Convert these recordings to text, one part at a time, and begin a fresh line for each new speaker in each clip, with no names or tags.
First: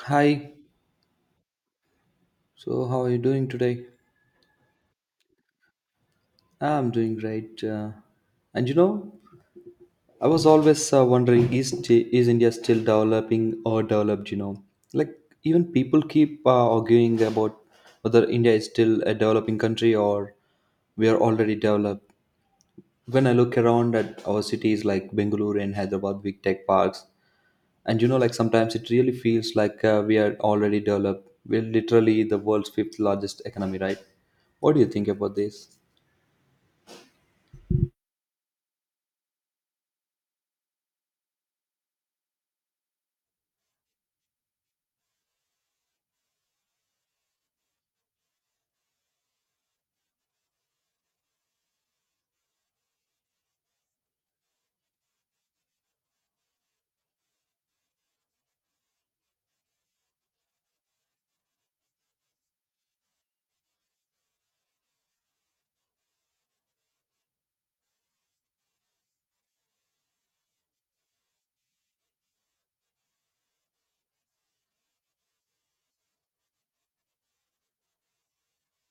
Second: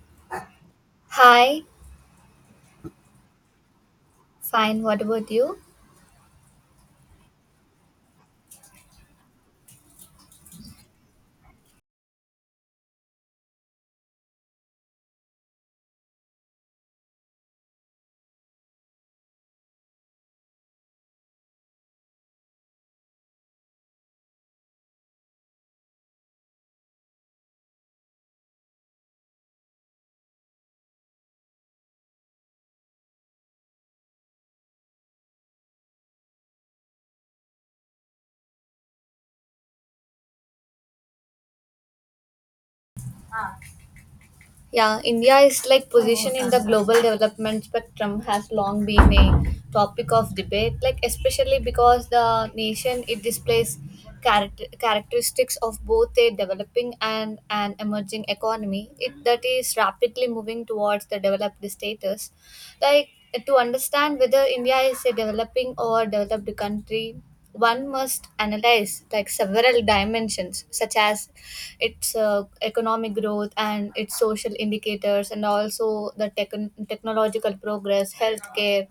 Hi,
Hi,
so how are you doing today?
fine. What about you?
I'm doing great. And you know, I was always wondering is, is India still developing or developed? Like even people keep arguing about whether India is still a developing country or we are already developed. When I look around at our cities like Bengaluru and Hyderabad, big tech parks, and you know, like sometimes it really feels like we are already developed. We're literally the world's fifth largest economy, right? What do you think about this?
Yeah, India is like position in the global development spectrum has long been a topic of debate, like especially because the nation it displays characteristics of both a developing and an emerging economy. It that is rapidly moving towards the developed status, like, to understand whether india is a developing or developed country, one must analyze, like, several dimensions such as its economic growth and its social indicators and also the technological progress, healthcare,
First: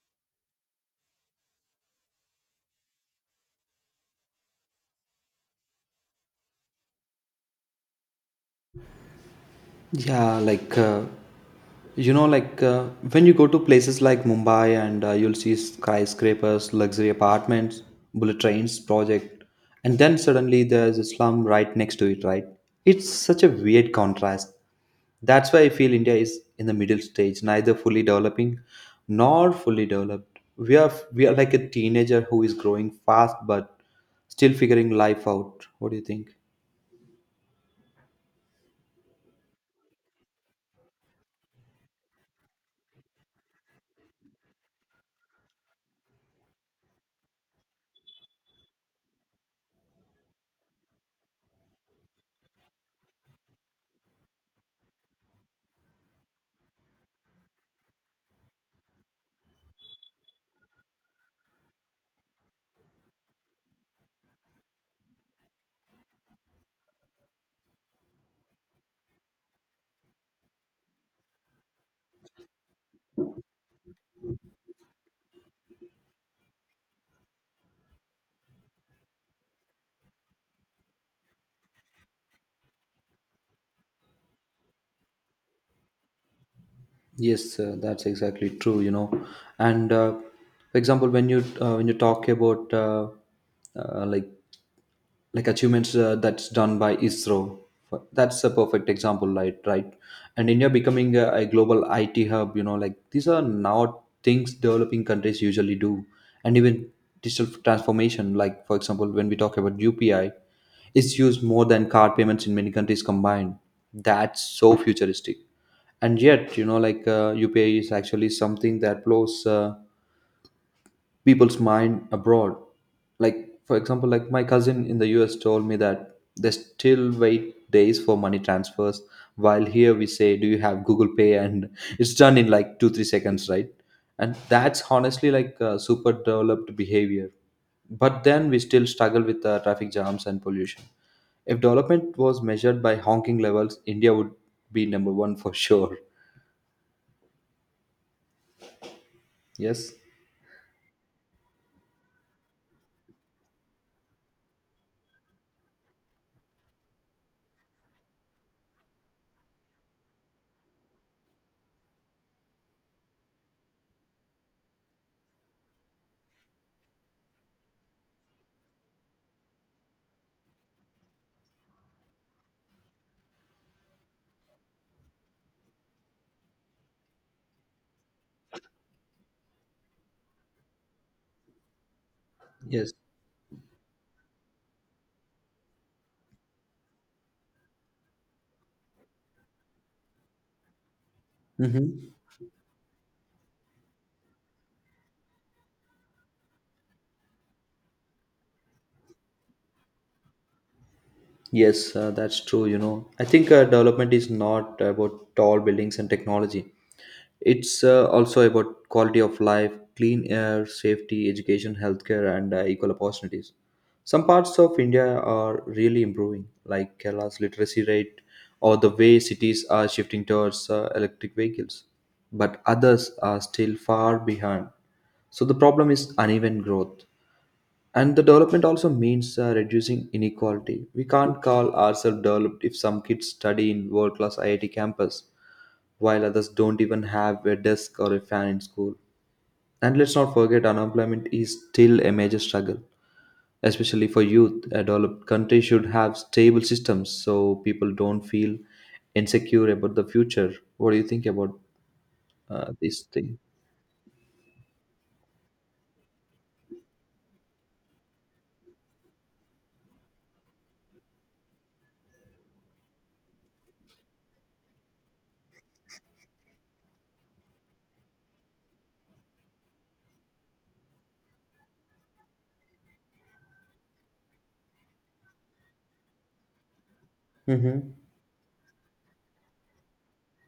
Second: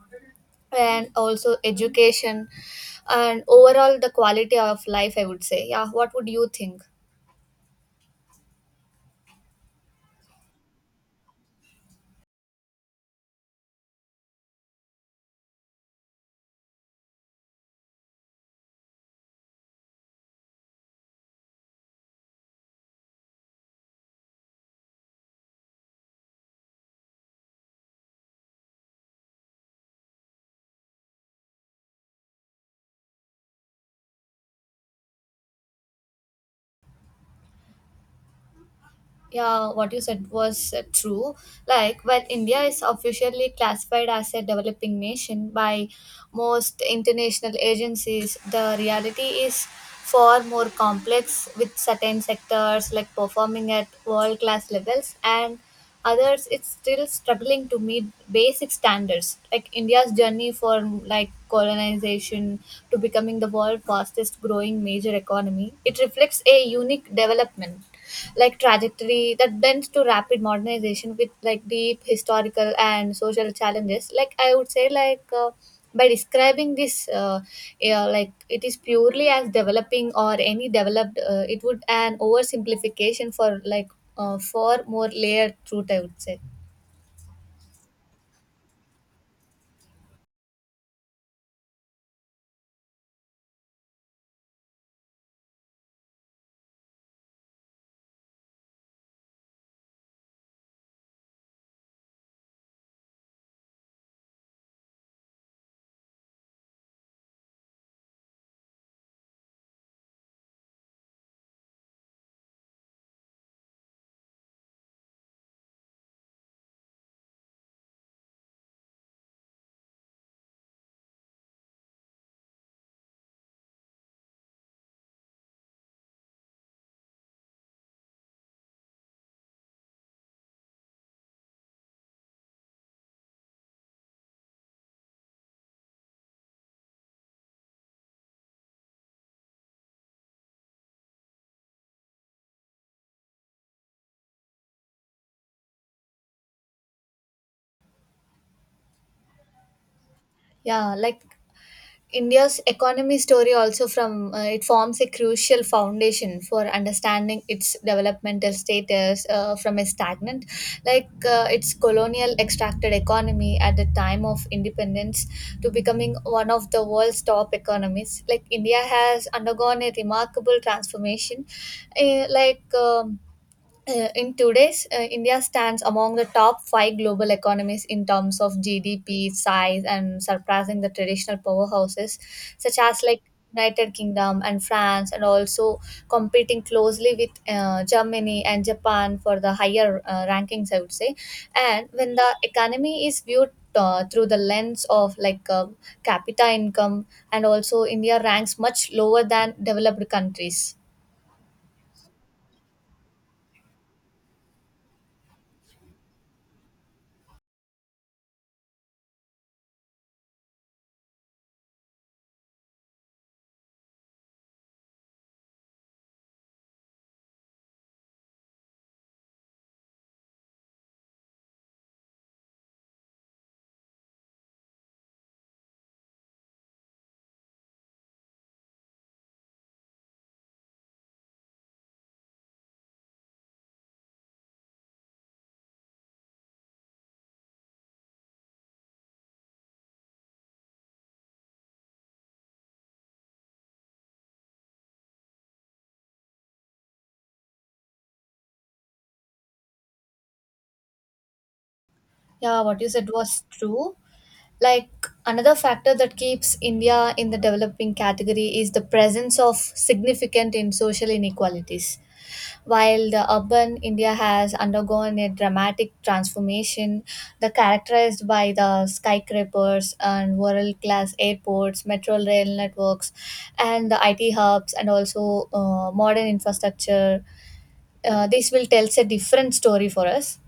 and also education, and overall the quality of life, I would say. Yeah, what would you think?
Yeah, like uh, you know, like uh, when you go to places like Mumbai and you'll see skyscrapers, luxury apartments, bullet trains, project, and then suddenly there's a slum right next to it, right? It's such a weird contrast. That's why I feel India is in the middle stage, neither fully developing nor fully developed. We are like a teenager who is growing fast but still figuring life out. What do you think?
Yeah, what you said was true. Like, while India is officially classified as a developing nation by most international agencies, the reality is far more complex, with certain sectors like performing at world class levels and others it's still struggling to meet basic standards. Like, india's journey from, like, colonization to becoming the world's fastest growing major economy, it reflects a unique development, like, trajectory that bends to rapid modernization with, like, deep historical and social challenges, like, I would say. Like, by describing this, yeah, like, it is purely as developing or any developed, it would an oversimplification for, like, for more layered truth, I would say.
Yes, that's exactly true. You know, and for example, when you talk about uh, like achievements that's done by ISRO, that's a perfect example, right? Right, and India becoming a global IT hub. You know, like these are not things developing countries usually do, and even digital transformation. Like for example, when we talk about UPI, it's used more than card payments in many countries combined. That's so futuristic, and yet you know like UPI is actually something that blows people's mind abroad. Like for example, like my cousin in the US told me that they still wait days for money transfers, while here we say, do you have Google Pay, and it's done in like 2 3 seconds, right? And that's honestly like super developed behavior. But then we still struggle with traffic jams and pollution. If development was measured by honking levels, India would be number 1 for sure. Yes.
Yeah, like, India's economy story also from it forms a crucial foundation for understanding its developmental status, from a stagnant, like, its colonial extracted economy at the time of independence to becoming one of the world's top economies, like, India has undergone a remarkable transformation. Like, in today's India stands among the top five global economies in terms of GDP size and surpassing the traditional powerhouses such
Yes.
as like United Kingdom and France, and also competing closely with Germany and Japan for the higher rankings, I would say. And when
Hmm.
the economy is viewed through the lens of, like, capita income, and also India ranks much lower than developed countries.
Yes, that's true. You know, I think development is not about tall buildings and technology. It's also about quality of life, clean air, safety, education, healthcare, and equal opportunities. Some parts of India are really improving, like Kerala's literacy rate or the way cities are shifting towards electric vehicles. But others are still far behind. So the problem is uneven growth. And the development also means reducing inequality. We can't call ourselves developed if some kids study in world class IIT campus while others don't even have a desk or a fan in school. And let's not forget, unemployment is still a major struggle, especially for youth. A developed country should have stable systems so people don't feel insecure about the future. What do you think about
Yeah, what you
this
said
thing?
was true. Like, another factor that keeps India in the developing category is the presence of significant in social inequalities. While the urban India has undergone a dramatic transformation, the characterized by the skyscrapers and world-class airports, metro rail networks, and the IT hubs, and also modern infrastructure,
Mm-hmm.
this will tells a different story for us.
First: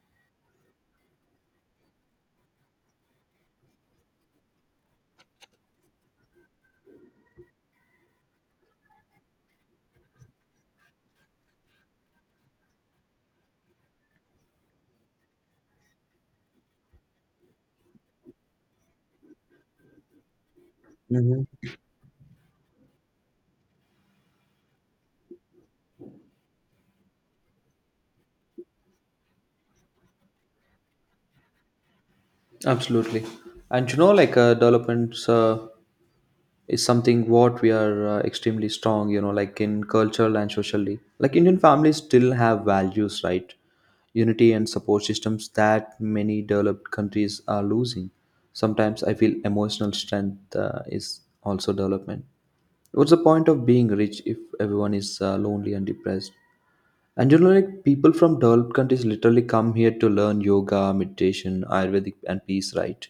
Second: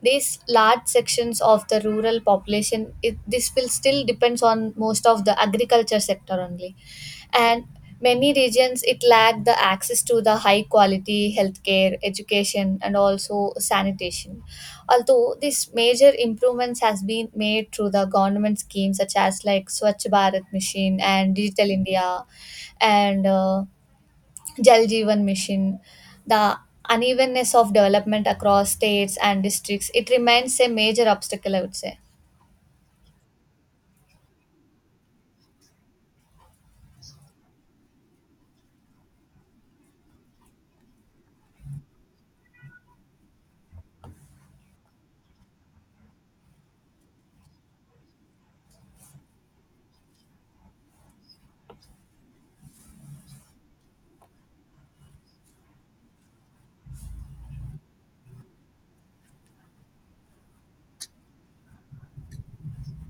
These large sections of the rural population, this will still depends on most of the agriculture sector only, and many regions it lack the access to the high quality healthcare, education, and also sanitation, although these major improvements has been made through the government schemes such as like Swachh Bharat Mission and
Mm-hmm.
Digital India, and Jal Jeevan Mission, the unevenness of development across states and districts, it remains a major obstacle, I would say.
Absolutely. And you know, like developments is something what we are extremely strong. You know, like in cultural and socially, like Indian families still have values, right? Unity and support systems that many developed countries are losing. Sometimes I feel emotional strength is also development. What's the point of being rich if everyone is lonely and depressed? And you know like people from developed countries literally come here to learn yoga, meditation, ayurvedic, and peace, right?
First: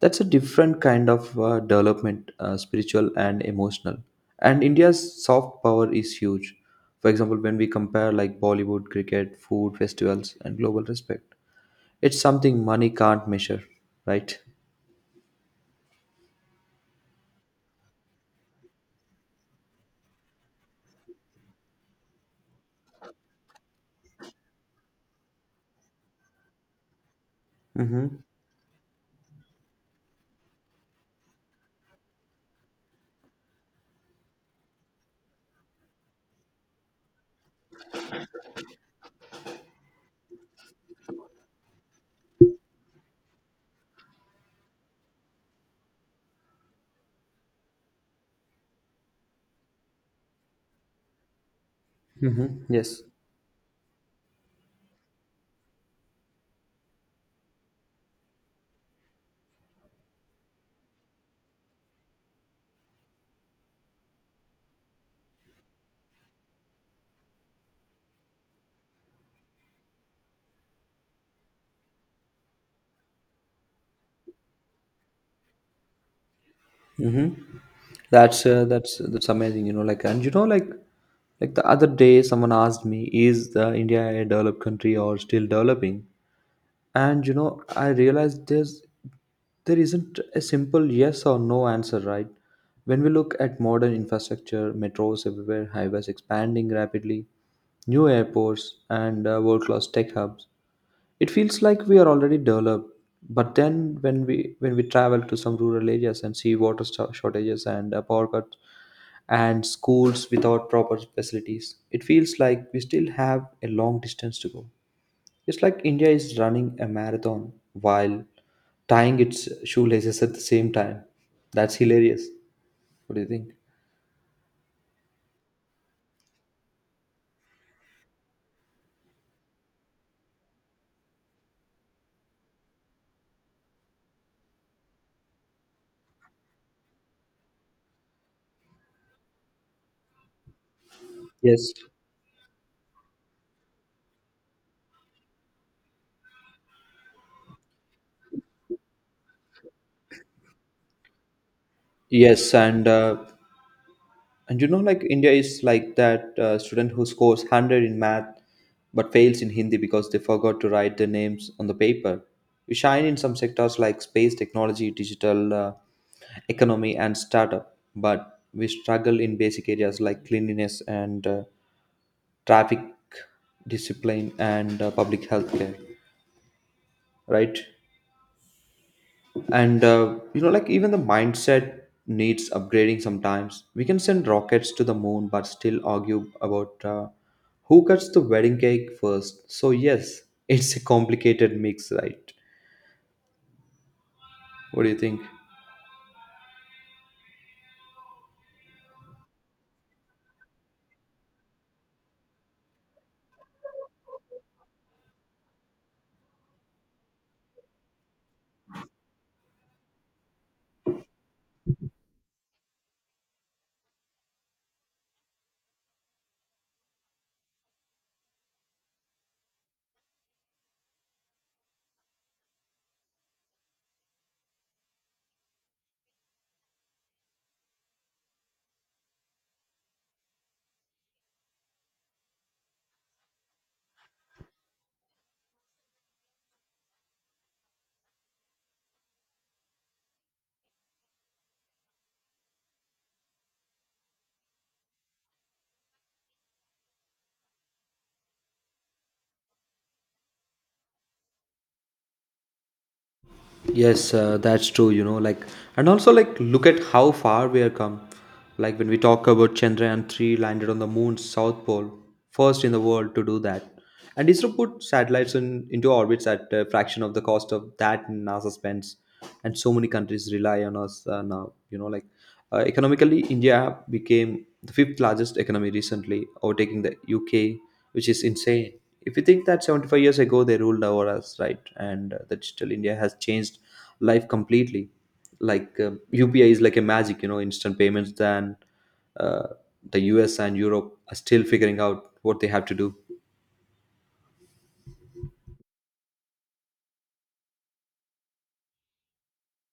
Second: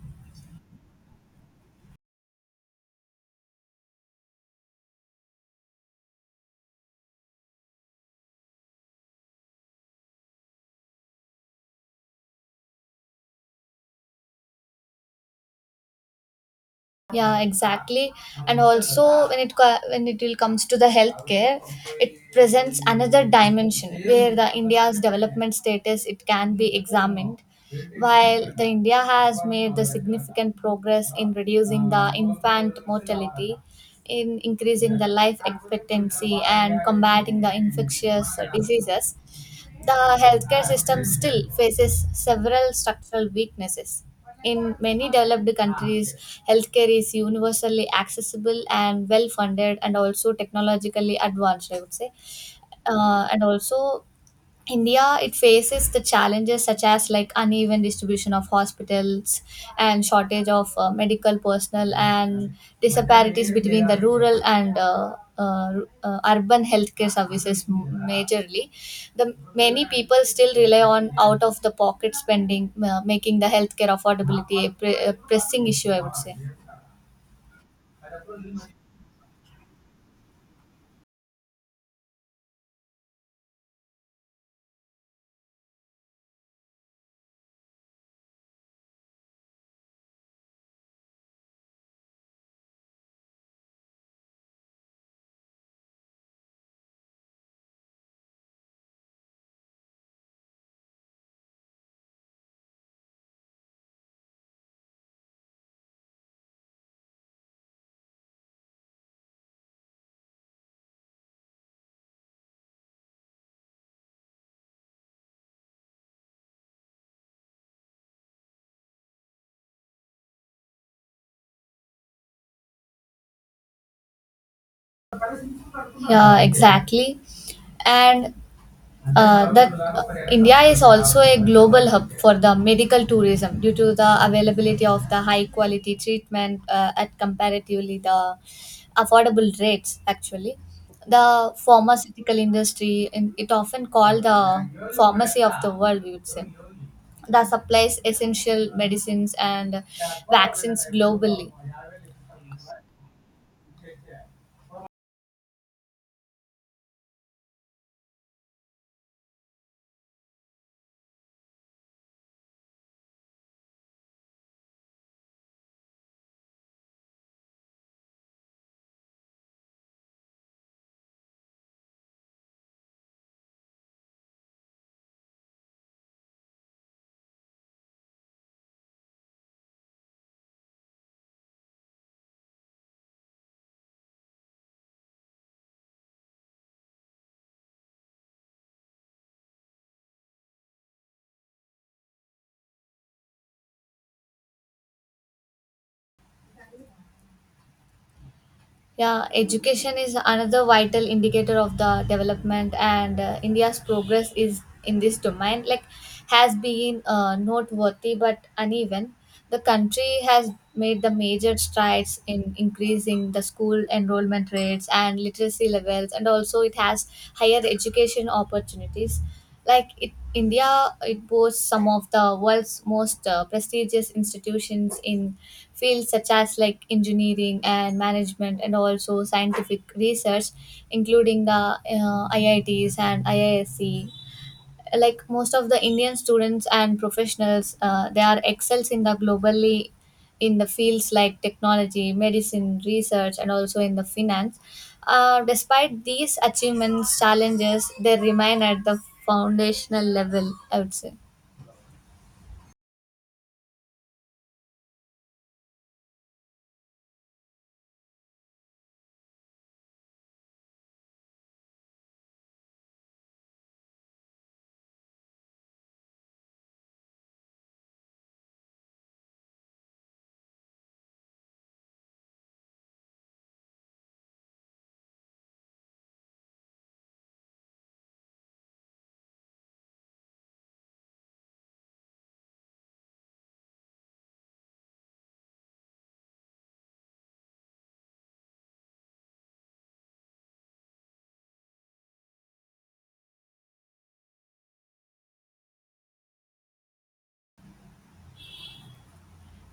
That's a different kind of development, spiritual and emotional. And India's soft power is huge. For example, when we compare like Bollywood, cricket, food, festivals, and global respect, it's something money can't measure, right?
Yeah, exactly. And also, when when it will comes to the healthcare, it presents another dimension where the India's development status it can be examined.
Mm-hmm.
While the India has made the significant progress in reducing the infant mortality, in increasing the life expectancy and combating the infectious diseases. The healthcare system still faces several structural weaknesses. In many developed countries, healthcare is universally accessible and well funded, and also technologically advanced, I would say.
Mm-hmm. Yes.
And also, India, it faces the challenges such as like uneven distribution of hospitals and shortage of medical personnel and disparities between the rural and urban healthcare services majorly. The many people still rely on out of the pocket spending, making the healthcare affordability a pressing issue, I would say.
Mm-hmm. That's amazing. You know, like and you know, like the other day, someone asked me, "Is the India a developed country or still developing?" And you know, I realized there's, there isn't a simple yes or no answer, right? When we look at modern infrastructure, metros everywhere, highways expanding rapidly, new airports, and world-class tech hubs, it feels like we are already developed. But then when we travel to some rural areas and see water shortages and power cuts and schools without proper facilities, it feels like we still have a long distance to go. It's like India is running a marathon while tying its shoelaces at the same time. That's hilarious. What do you think?
Yeah, exactly. And that India is also a global hub for the medical tourism due to the availability of the high quality treatment at comparatively the affordable rates. Actually, the
Yes,
pharmaceutical industry and it often called the pharmacy of the world, we would say, that supplies essential medicines and vaccines globally.
yes, and you know, like India is like that student who scores hundred in math but fails in Hindi because they forgot to write their names on the paper. We shine in some sectors like space technology, digital economy, and startup, but we struggle in basic areas like cleanliness and traffic discipline and public health care, right? And you know like even the mindset needs upgrading. Sometimes we can send rockets to the moon but still argue about who cuts the wedding cake first. So yes, it's a complicated mix, right? What do you think?
Yeah, education is another vital indicator of the development, and India's progress is in this domain, like, has been noteworthy but uneven. The country has made the major strides in increasing the school enrollment rates and literacy levels, and also it has higher education opportunities. Like, india it boasts some of the world's most prestigious institutions in fields such as like engineering and management and also scientific research, including the iits and iisc. Like, most of the indian students and professionals they are excels in the globally in the fields like technology, medicine, research, and also in the finance. Despite these achievements, challenges they remain at the foundational level, I would say.
Yes, that's true, you know, like, and also, like, look at how far we have come. Like, when we talk about Chandrayaan 3 landed on the moon's south pole, first in the world to do that. And ISRO put satellites in, into orbits at a fraction of the cost of that NASA spends. And so many countries rely on us now, you know, like, economically, India became the fifth largest economy recently, overtaking the UK, which is insane. If you think that 75 years ago they ruled over us, right? And the digital India has changed life completely. Like UPI is like a magic, you know, instant payments. Than uh, the US and Europe are still figuring out what they have to do.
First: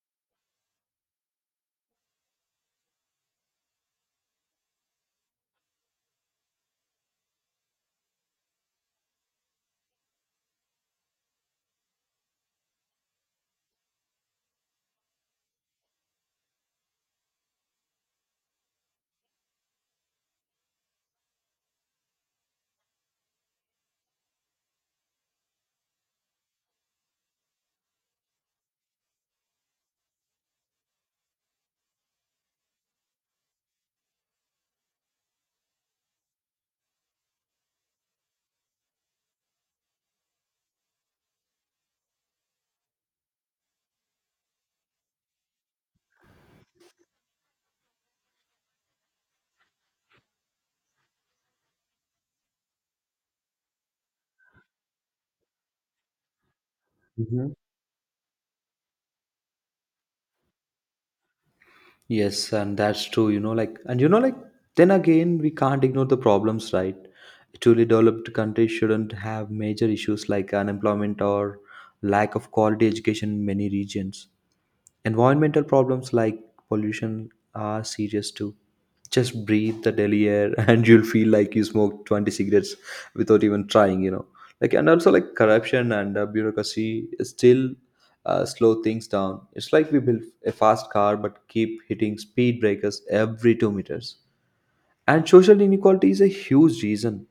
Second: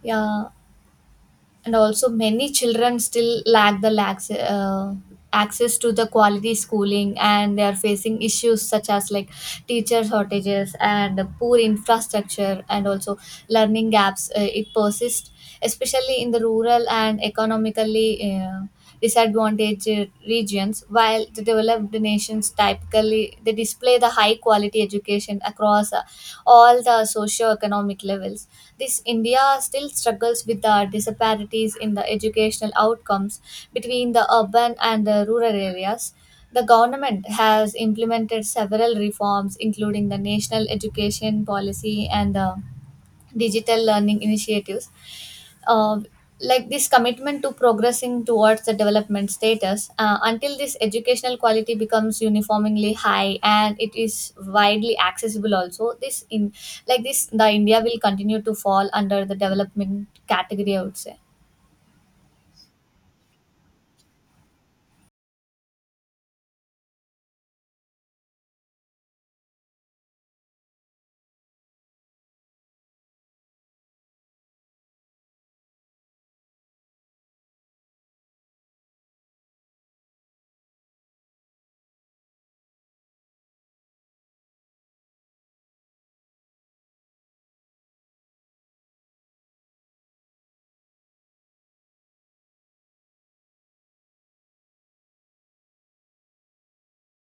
Yeah, and also many children still lack the access to the quality schooling and they are facing issues such as like teacher shortages and poor infrastructure and also learning gaps, it persists especially in the rural and economically disadvantaged regions, while the developed nations typically they display the high quality education across all the socio-economic levels. This India still struggles with the disparities in the educational outcomes between the urban and the rural areas. The government has implemented several reforms, including the National Education Policy and the digital learning initiatives. Uh, like, this commitment to progressing towards the development status, until this educational quality becomes uniformly high and it is widely accessible also this in, like, this the
Mhm.
india will continue to fall under the development category, I would say.
Yes, and that's true, you know, like, and you know, like, then again, we can't ignore the problems, right? A truly developed country shouldn't have major issues like unemployment or lack of quality education in many regions. Environmental problems like pollution are serious too. Just breathe the Delhi air and you'll feel like you smoked 20 cigarettes without even trying, you know. Like and also like corruption and bureaucracy still slow things down. It's like we build a fast car but keep hitting speed breakers every 2 meters. And social inequality is a huge reason.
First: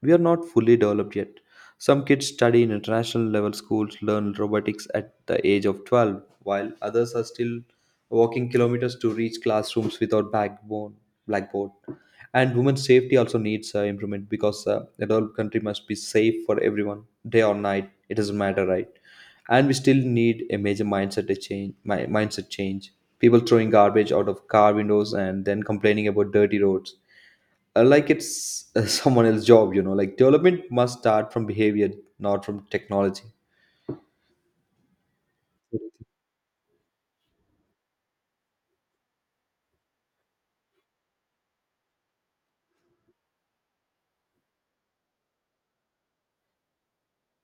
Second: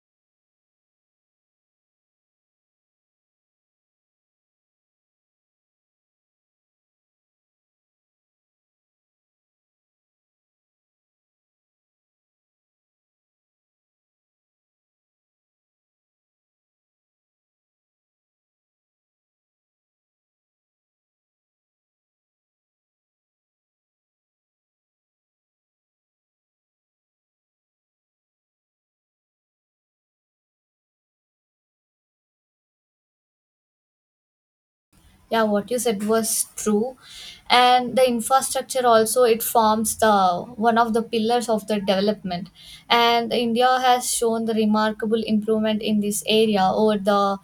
We are not fully developed yet. Some kids study in international level schools, learn robotics at the age of 12, while others are still walking kilometers to reach classrooms without backbone, blackboard. And women's safety also needs improvement, because a developed country must be safe for everyone, day or night. It doesn't matter, right? And we still need a major mindset to change. Mindset change. People throwing garbage out of car windows and then complaining about dirty roads, like it's someone else's job. You know, like development must start from behavior, not from technology.
Yeah, what you said was true. And the infrastructure also, it forms the one of the pillars of the development, and india has shown the remarkable improvement in this area over the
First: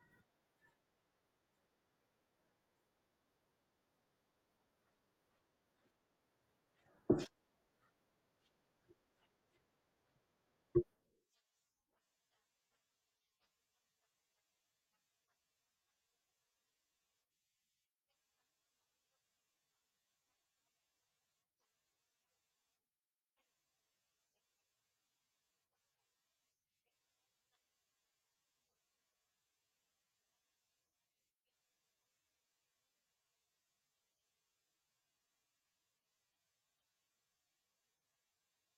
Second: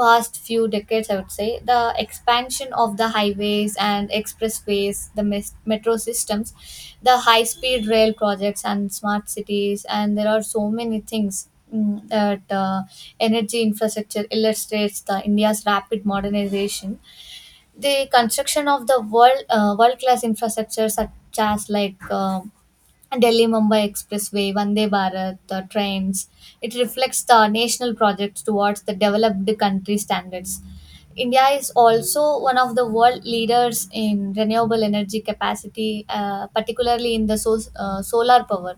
past few decades, I would say. The expansion of the highways and expressways, the metro systems, the high speed rail projects and smart cities, and there are so many things, that energy infrastructure illustrates the india's rapid modernization. The construction of the world world class infrastructure such as like Delhi Mumbai Expressway, Vande Bharat, the trains, it reflects the national projects towards the developed country standards. India is also one of the world leaders in renewable energy capacity, particularly in the solar power.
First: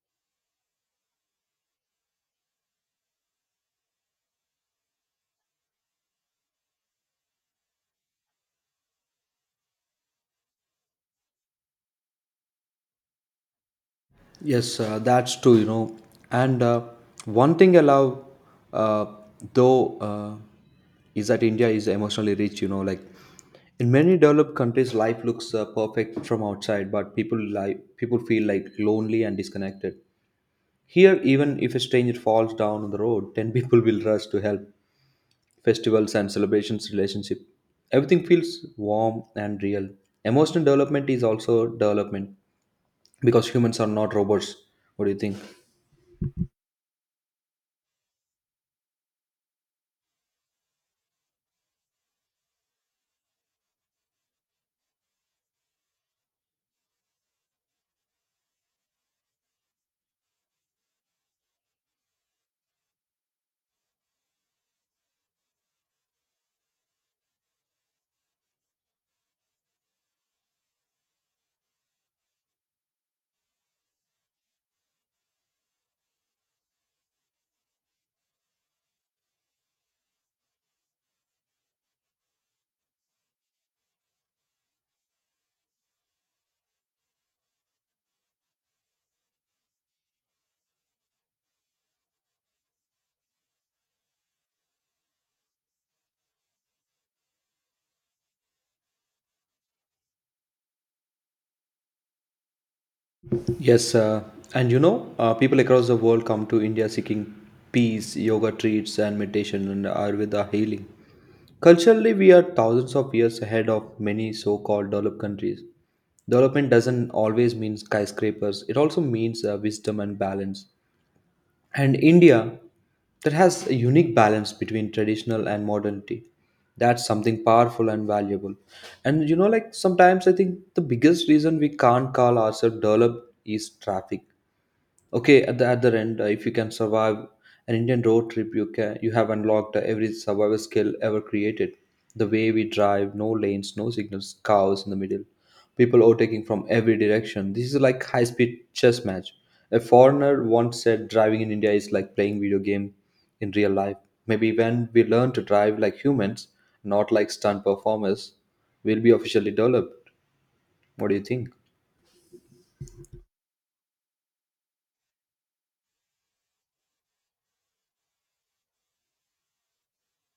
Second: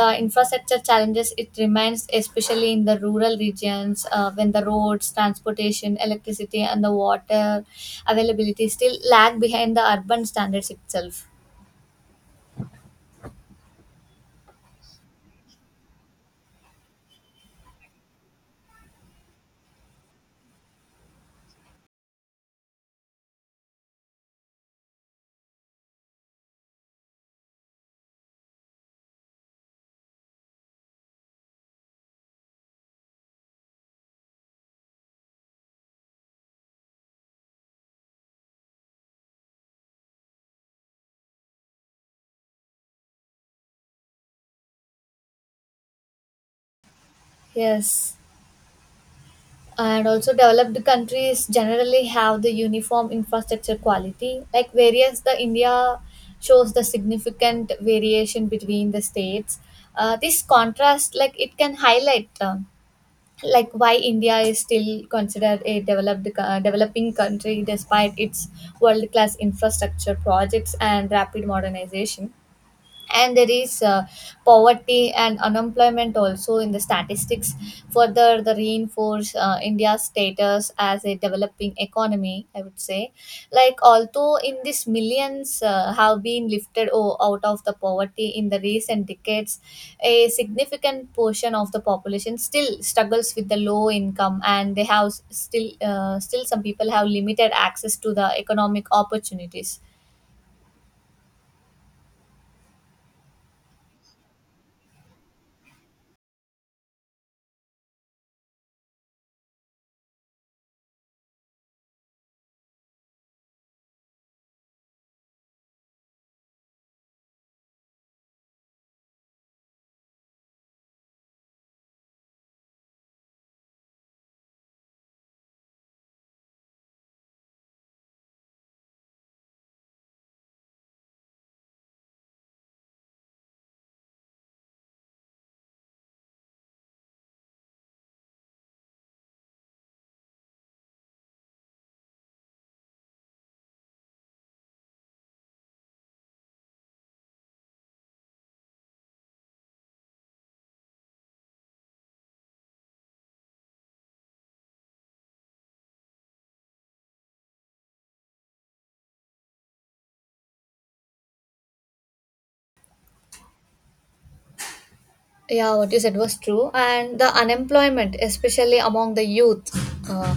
The infrastructure challenges it remains especially in the rural regions, when the roads, transportation, electricity, and the water availability still lag behind the urban standards itself.
Yes, that's true, you know. And one thing I love, uh, though, is that India is emotionally rich, you know. Like in many developed countries, life looks perfect from outside, but people feel like lonely and disconnected. Here, even if a stranger falls down on the road, 10 people will rush to help. Festivals and celebrations, relationship, everything feels warm and real. Emotional development is also development, because humans are not robots. What do you think?
Yes, and also developed countries generally have the uniform infrastructure quality. Like, whereas the India shows the significant variation between the states, this contrast, like, it can highlight. Like, why India is still considered a developing country despite its world class infrastructure projects and rapid modernization, and there is poverty and unemployment also in the statistics further the reinforce india's status as a developing economy, I would say. Like, although in this millions have been lifted out of the poverty in the recent decades, a significant portion of the population still struggles with the low income and they have still some people have limited access to the economic opportunities.
Yes, and you know, people across the world come to India seeking peace, yoga treats, and meditation, and ayurveda healing. Culturally we are thousands of years ahead of many so-called developed countries. Development doesn't always mean skyscrapers, it also means wisdom and balance. And India, that has a unique balance between traditional and modernity. That's something powerful and valuable. And you know, like sometimes I think the biggest reason we can't call ourselves developed is traffic. Okay, at the other end, if you can survive an Indian road trip, you can, you have unlocked every survival skill ever created. The way we drive, no lanes, no signals, cows in the middle, people overtaking from every direction. This is like high-speed chess match. A foreigner once said driving in India is like playing video game in real life. Maybe when we learn to drive like humans, not like stunt performers, we'll be officially developed. What do you think?
Yeah, what you said was true. And the unemployment, especially among the youth, uh,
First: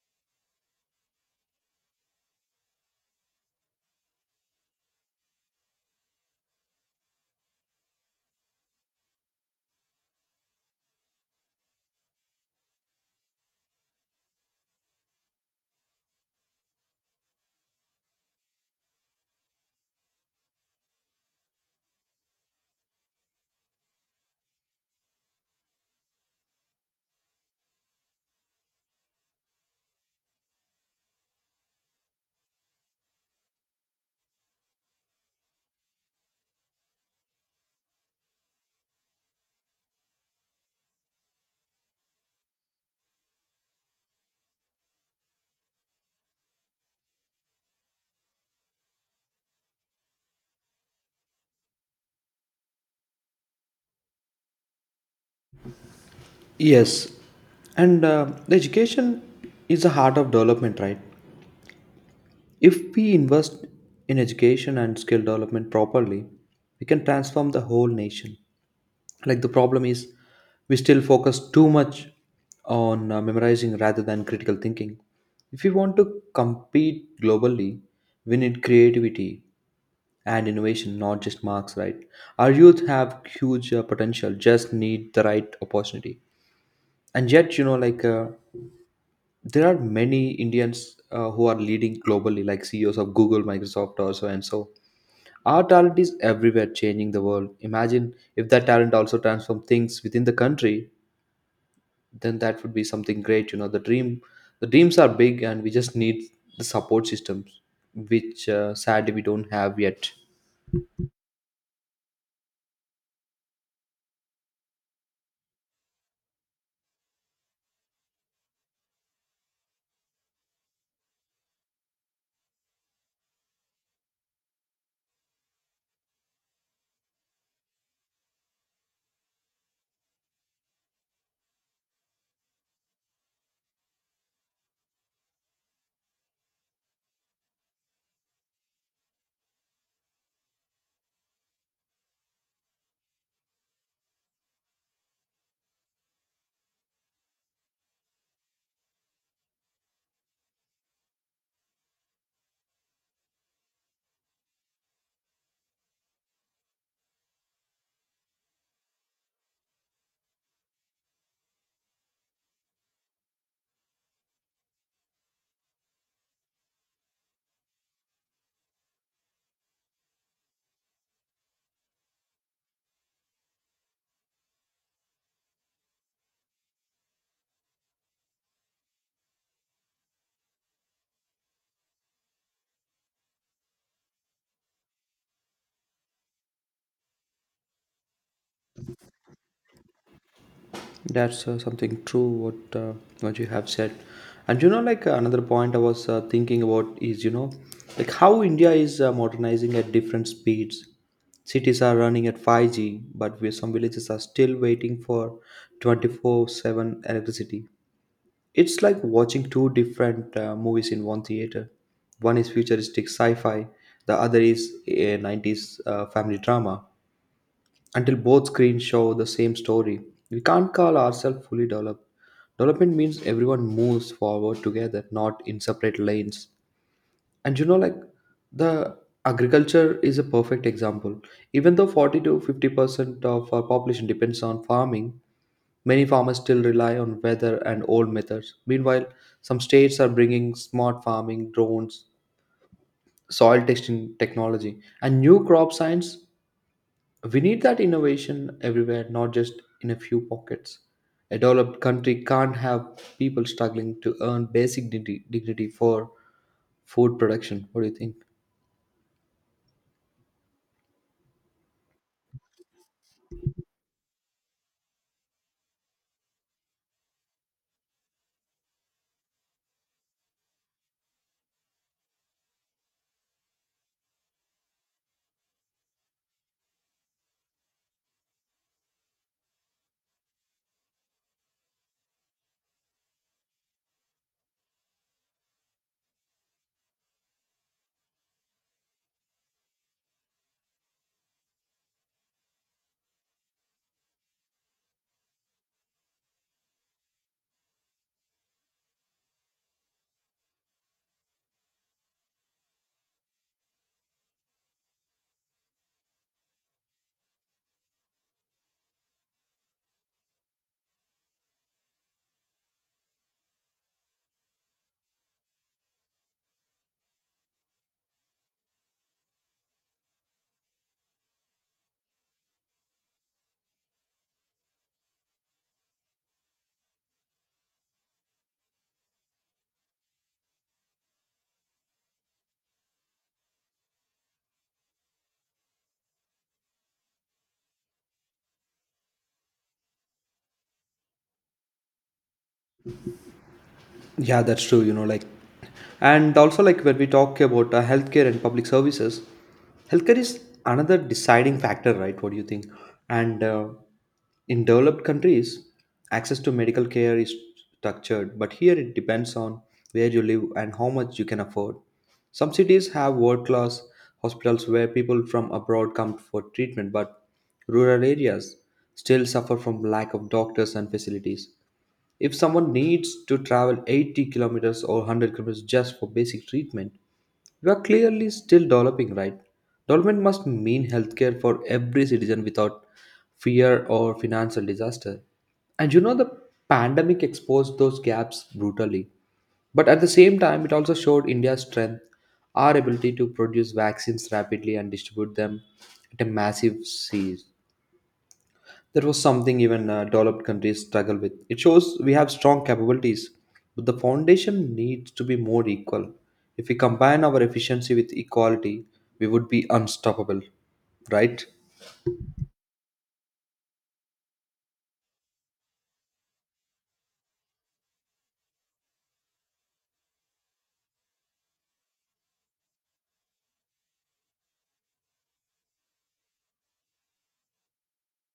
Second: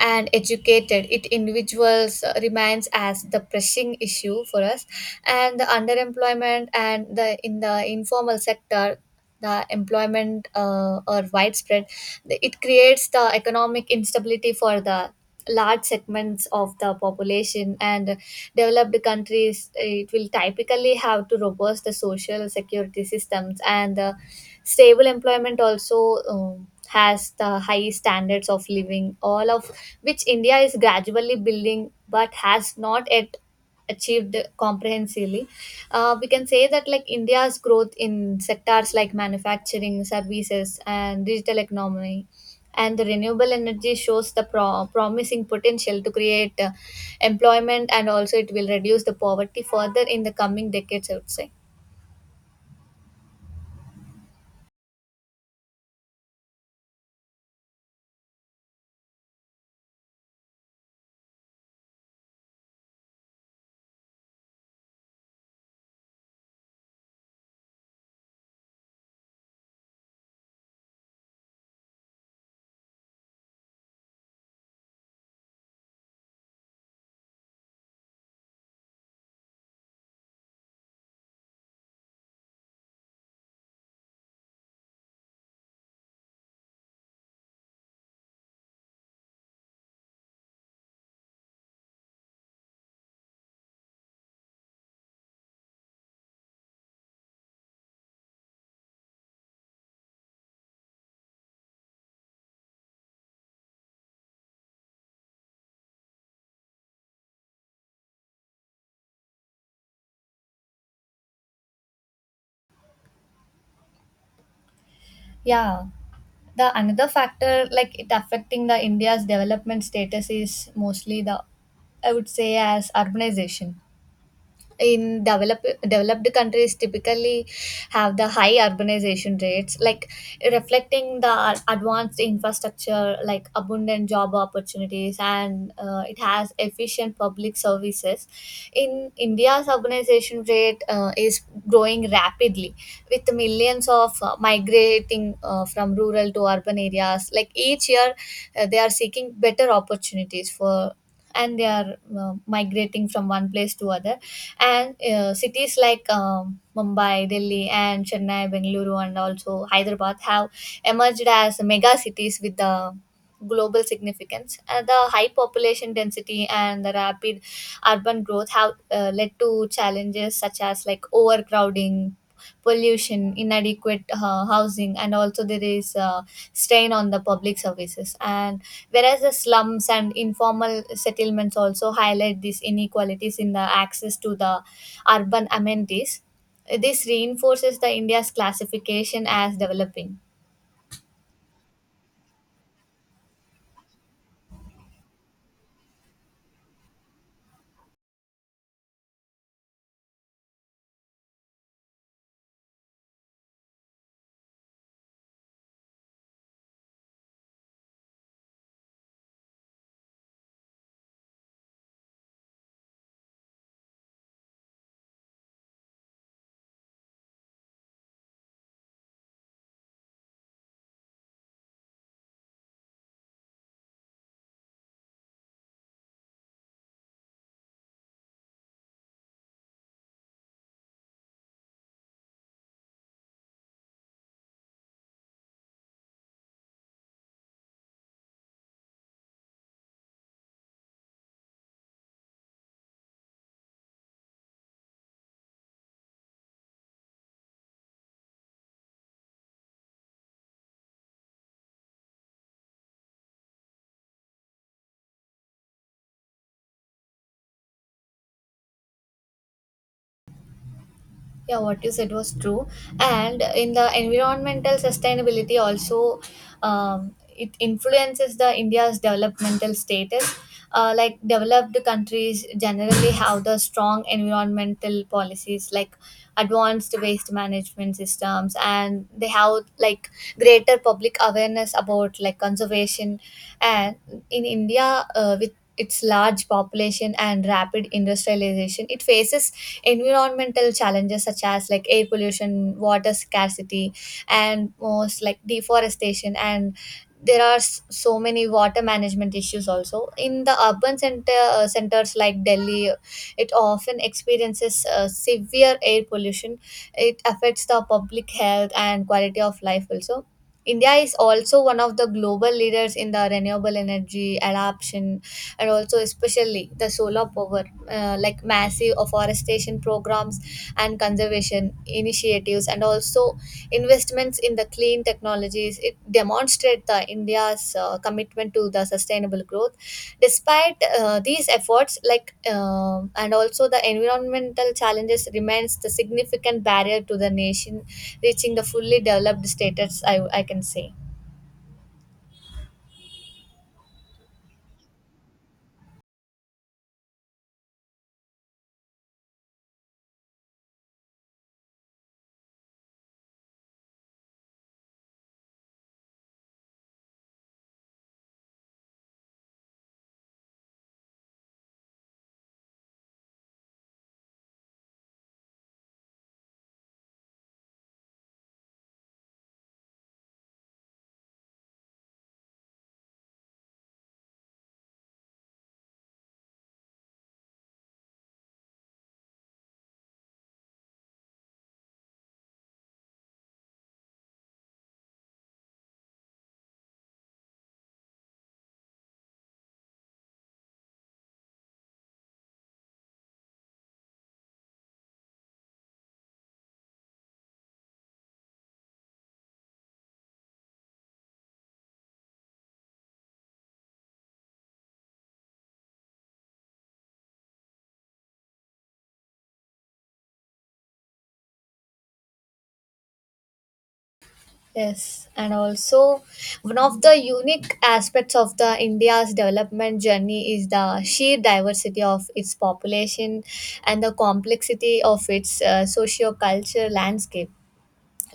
and educated it individuals, remains as the pressing issue for us. And the underemployment and the in the informal sector, the employment, are widespread. It creates the economic instability for the large segments of the population, and developed countries it will typically have to robust the social security systems and the stable employment also, has the high standards of living, all of which india is gradually building but has not yet achieved comprehensively. We can say that like India's growth in sectors like manufacturing, services, and digital economy, and the renewable energy shows the promising potential to create employment, and also it will reduce the poverty further in the coming decades, I would say,
Yes, and the education is the heart of development, right? If we invest in education and skill development properly, we can transform the whole nation. Like the problem is, we still focus too much on memorizing rather than critical thinking. If we want to compete globally, we need creativity and innovation, not just marks, right? Our youth have huge potential, just need the right opportunity. And yet, you know, like, there are many Indians who are leading globally, like CEOs of Google, Microsoft, also, and so. Our talent is everywhere, changing the world. Imagine if that talent also transforms things within the country, then that would be something great. You know, the dreams are big, and we just need the support systems, which sadly we don't have yet.
yeah. The another factor, like, it affecting the India's development status is mostly the, I would say, as urbanization. In developed countries typically have the high urbanization rates, like, reflecting the advanced infrastructure like abundant job opportunities and it has efficient public services. In india's urbanization rate is growing rapidly with millions of migrating, from rural to urban areas like each year, they are seeking better opportunities for, and they are migrating from one place to other. And cities like mumbai, delhi, and chennai, bengaluru, and also hyderabad have emerged as mega cities with the global significance. The high population density and the rapid urban growth have led to challenges such as like overcrowding, pollution, inadequate housing, and also there is strain on the public services, and whereas the slums and informal settlements also highlight these inequalities in the access to the urban amenities. This reinforces the india's classification as developing.
That's something true what you have said, and another point I was thinking about is how India is modernizing at different speeds. Cities are running at 5G, but some villages are still waiting for 24/7 electricity. It's like watching two different movies in one theater. One is futuristic sci-fi, the other is a 90s family drama until both screens show the same story. We can't call ourselves fully developed. Development means everyone moves forward together, not in separate lanes. And you know, like the agriculture is a perfect example. Even though 40 to 50% of our population depends on farming, many farmers still rely on weather and old methods. Meanwhile, some states are bringing smart farming, drones, soil testing technology, and new crop science, we need that innovation everywhere, not just in a few pockets. A developed country can't have people struggling to earn basic dignity, dignity for food production. What do you think?
Yeah, what you said was true. And in the environmental sustainability also, it influences the India's developmental status. Like developed countries generally have the strong environmental policies like advanced waste management systems, and they have like greater public awareness about like conservation. And in india with its large population and rapid industrialization, it faces environmental challenges such as like air pollution, water scarcity, and most like deforestation. And there are so many water management issues also in the urban centers like delhi. It often experiences severe air pollution. It affects the public health and quality of life also. India is also one of the global leaders in the renewable energy adoption, and also especially the solar power. Like massive afforestation programs and conservation initiatives, and also investments in the clean technologies, it demonstrates the india's commitment to the sustainable growth. Despite these efforts like and also, the environmental challenges remains the significant barrier to the nation reaching the fully developed status, I can say.
Yeah, that's true. And also like when we talk about healthcare and public services, healthcare is another deciding factor, right? What do you think? And In developed countries, access to medical care is structured, but here it depends on where you live and how much you can afford. Some cities have world class hospitals where people from abroad come for treatment, but rural areas still suffer from lack of doctors and facilities. If someone needs to travel 80 kilometers or 100 kilometers just for basic treatment, we are clearly still developing, right? Development must mean healthcare for every citizen without fear or financial disaster. And you know, the pandemic exposed those gaps brutally. But at the same time, it also showed India's strength, our ability to produce vaccines rapidly and distribute them at a massive size. That was something even developed countries struggle with. It shows we have strong capabilities, but the foundation needs to be more equal. If we combine our efficiency with equality, we would be unstoppable, right?
Yes, and also one of the unique aspects of the India's development journey is the sheer diversity of its population and the complexity of its socio-cultural landscape.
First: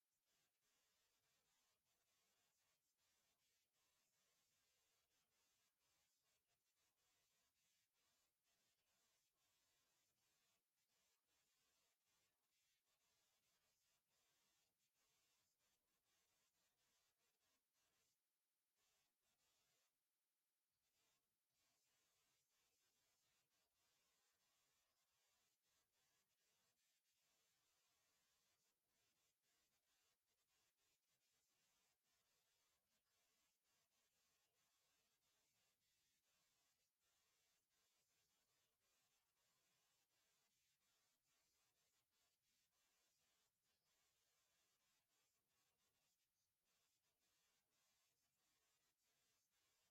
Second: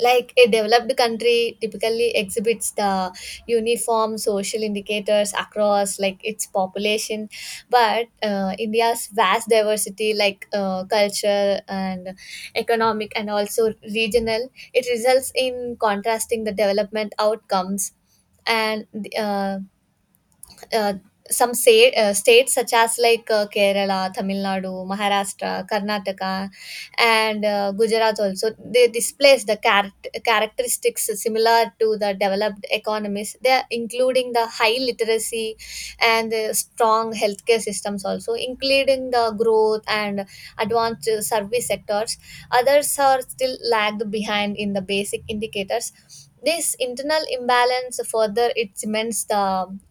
Like a developed country typically exhibits the uniform social indicators across like its population, but india's vast diversity like culture and economic and also regional, it results in contrasting the development outcomes. And uh, uh, some say, states such as like Kerala, Tamil Nadu, Maharashtra, Karnataka, and Gujarat also, they displace the characteristics similar to the developed economies. They are including the high literacy and the strong healthcare systems also, including the growth and advanced service sectors. Others are still lagged behind in the basic indicators. This internal imbalance further, it cements the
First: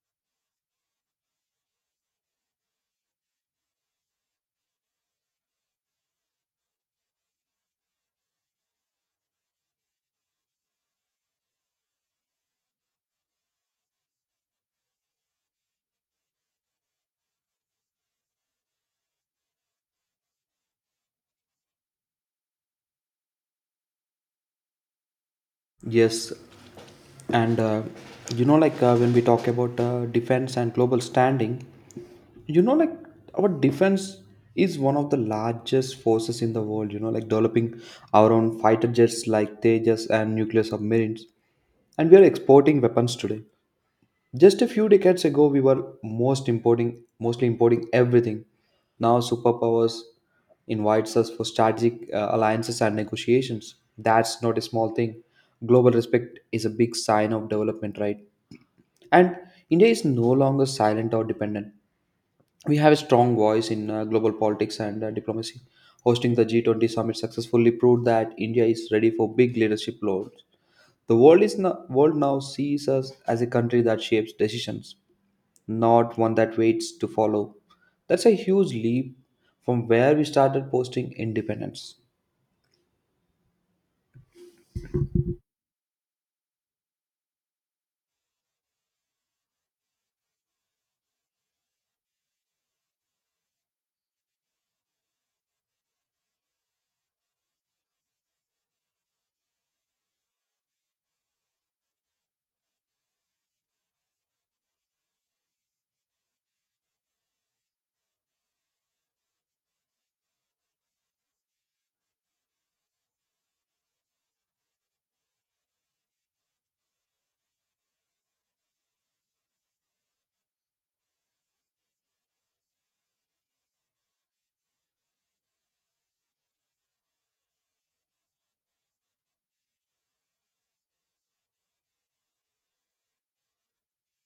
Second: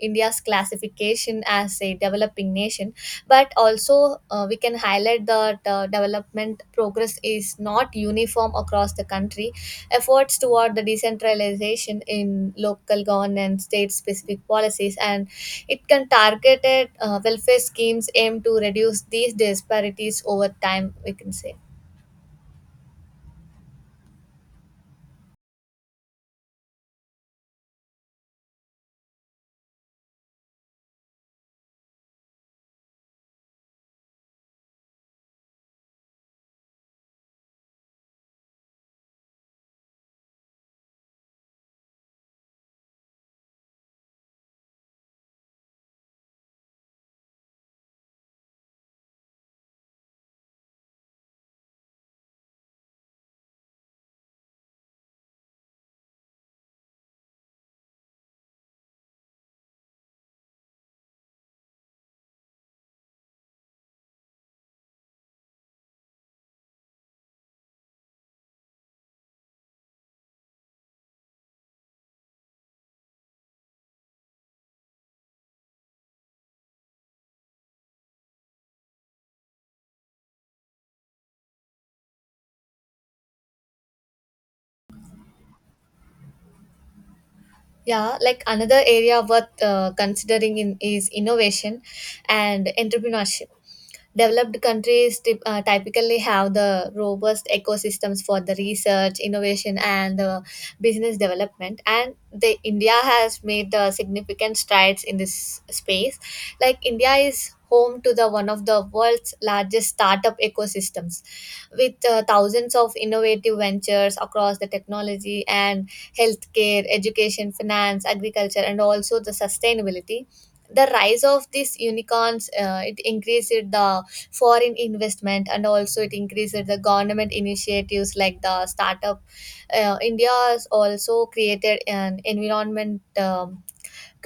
india's classification as a developing nation. But also we can highlight that development progress is not uniform across the country. Efforts toward the decentralization in local governance, state specific policies, and it can targeted welfare schemes aim to reduce these disparities over time, we can say.
Yes, and when we talk about defense and global standing, you know, like our defense is one of the largest forces in the world. You know, like developing our own fighter jets like Tejas and nuclear submarines, and we are exporting weapons today. Just a few decades ago, we were mostly importing everything. Now, superpowers invites us for strategic alliances and negotiations. That's not a small thing. Global respect is a big sign of development, right? And India is no longer silent or dependent. We have a strong voice in global politics and diplomacy. Hosting the G20 summit successfully proved that India is ready for big leadership roles. The world is no, world now sees us as a country that shapes decisions, not one that waits to follow. That's a huge leap from where we started posting independence.
Yeah, like another area worth considering in is innovation and entrepreneurship. Developed countries typically have the robust ecosystems for the research, innovation, and business development. And the India has made significant strides in this space. Like India is home to the one of the world's largest startup ecosystems, with thousands of innovative ventures across the technology and healthcare, education, finance, agriculture, and also the sustainability. The rise of these unicorns, it increased the foreign investment, and also it increased the government initiatives like the startup. India has also created an environment. Um,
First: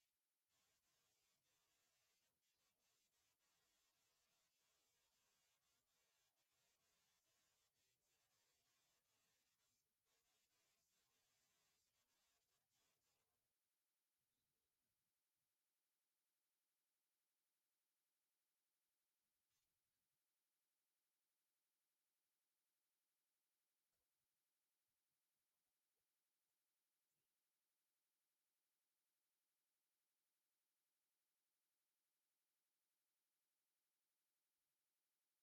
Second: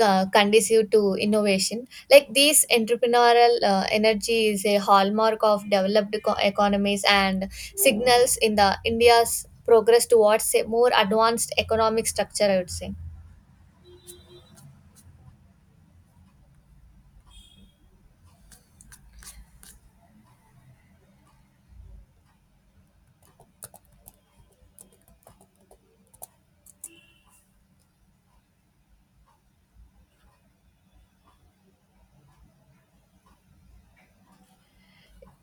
uh, Conducive to innovation. Like these entrepreneurial energy is a hallmark of developed economies and signals in the India's progress towards a more advanced economic structure, I would say.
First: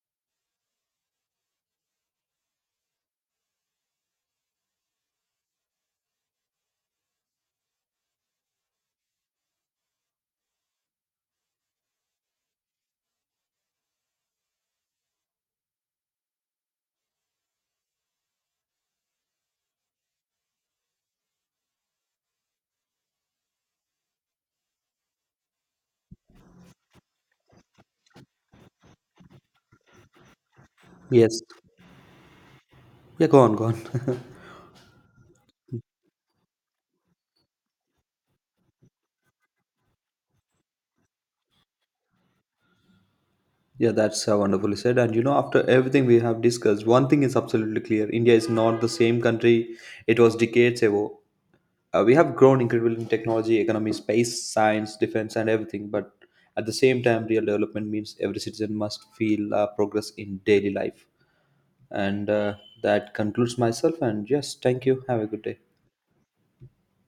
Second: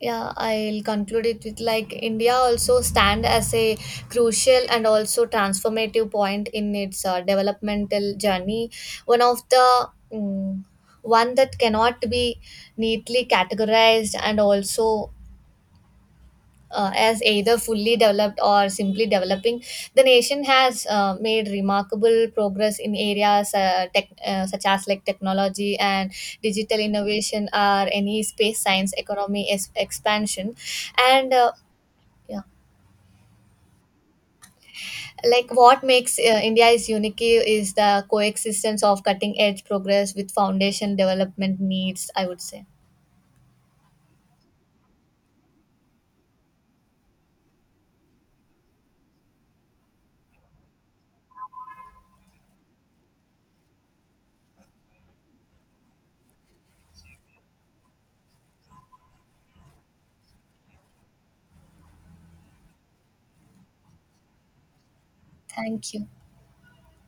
Yeah, I'll conclude it with like India also stand as a crucial and also transformative point in its developmental journey. One of the mm, One that cannot be neatly categorized, and also as either fully developed or simply developing, the nation has made remarkable progress in areas such as like technology and digital innovation or any space science economy expansion. And
Yes.
yeah,
Yeah, go on, go on.
like what makes India is unique is the coexistence of cutting edge progress with foundation development needs, I would say.
Yeah, that's wonderfully said. And you know, after everything we have discussed, one thing is absolutely clear: India is not the same country it was decades ago. We have grown incredibly in technology, economy, space, science, defense, and everything. But at the same time, real development means every citizen must feel progress in daily life. And that concludes myself. And yes, thank you. Have a good day.
Thank you.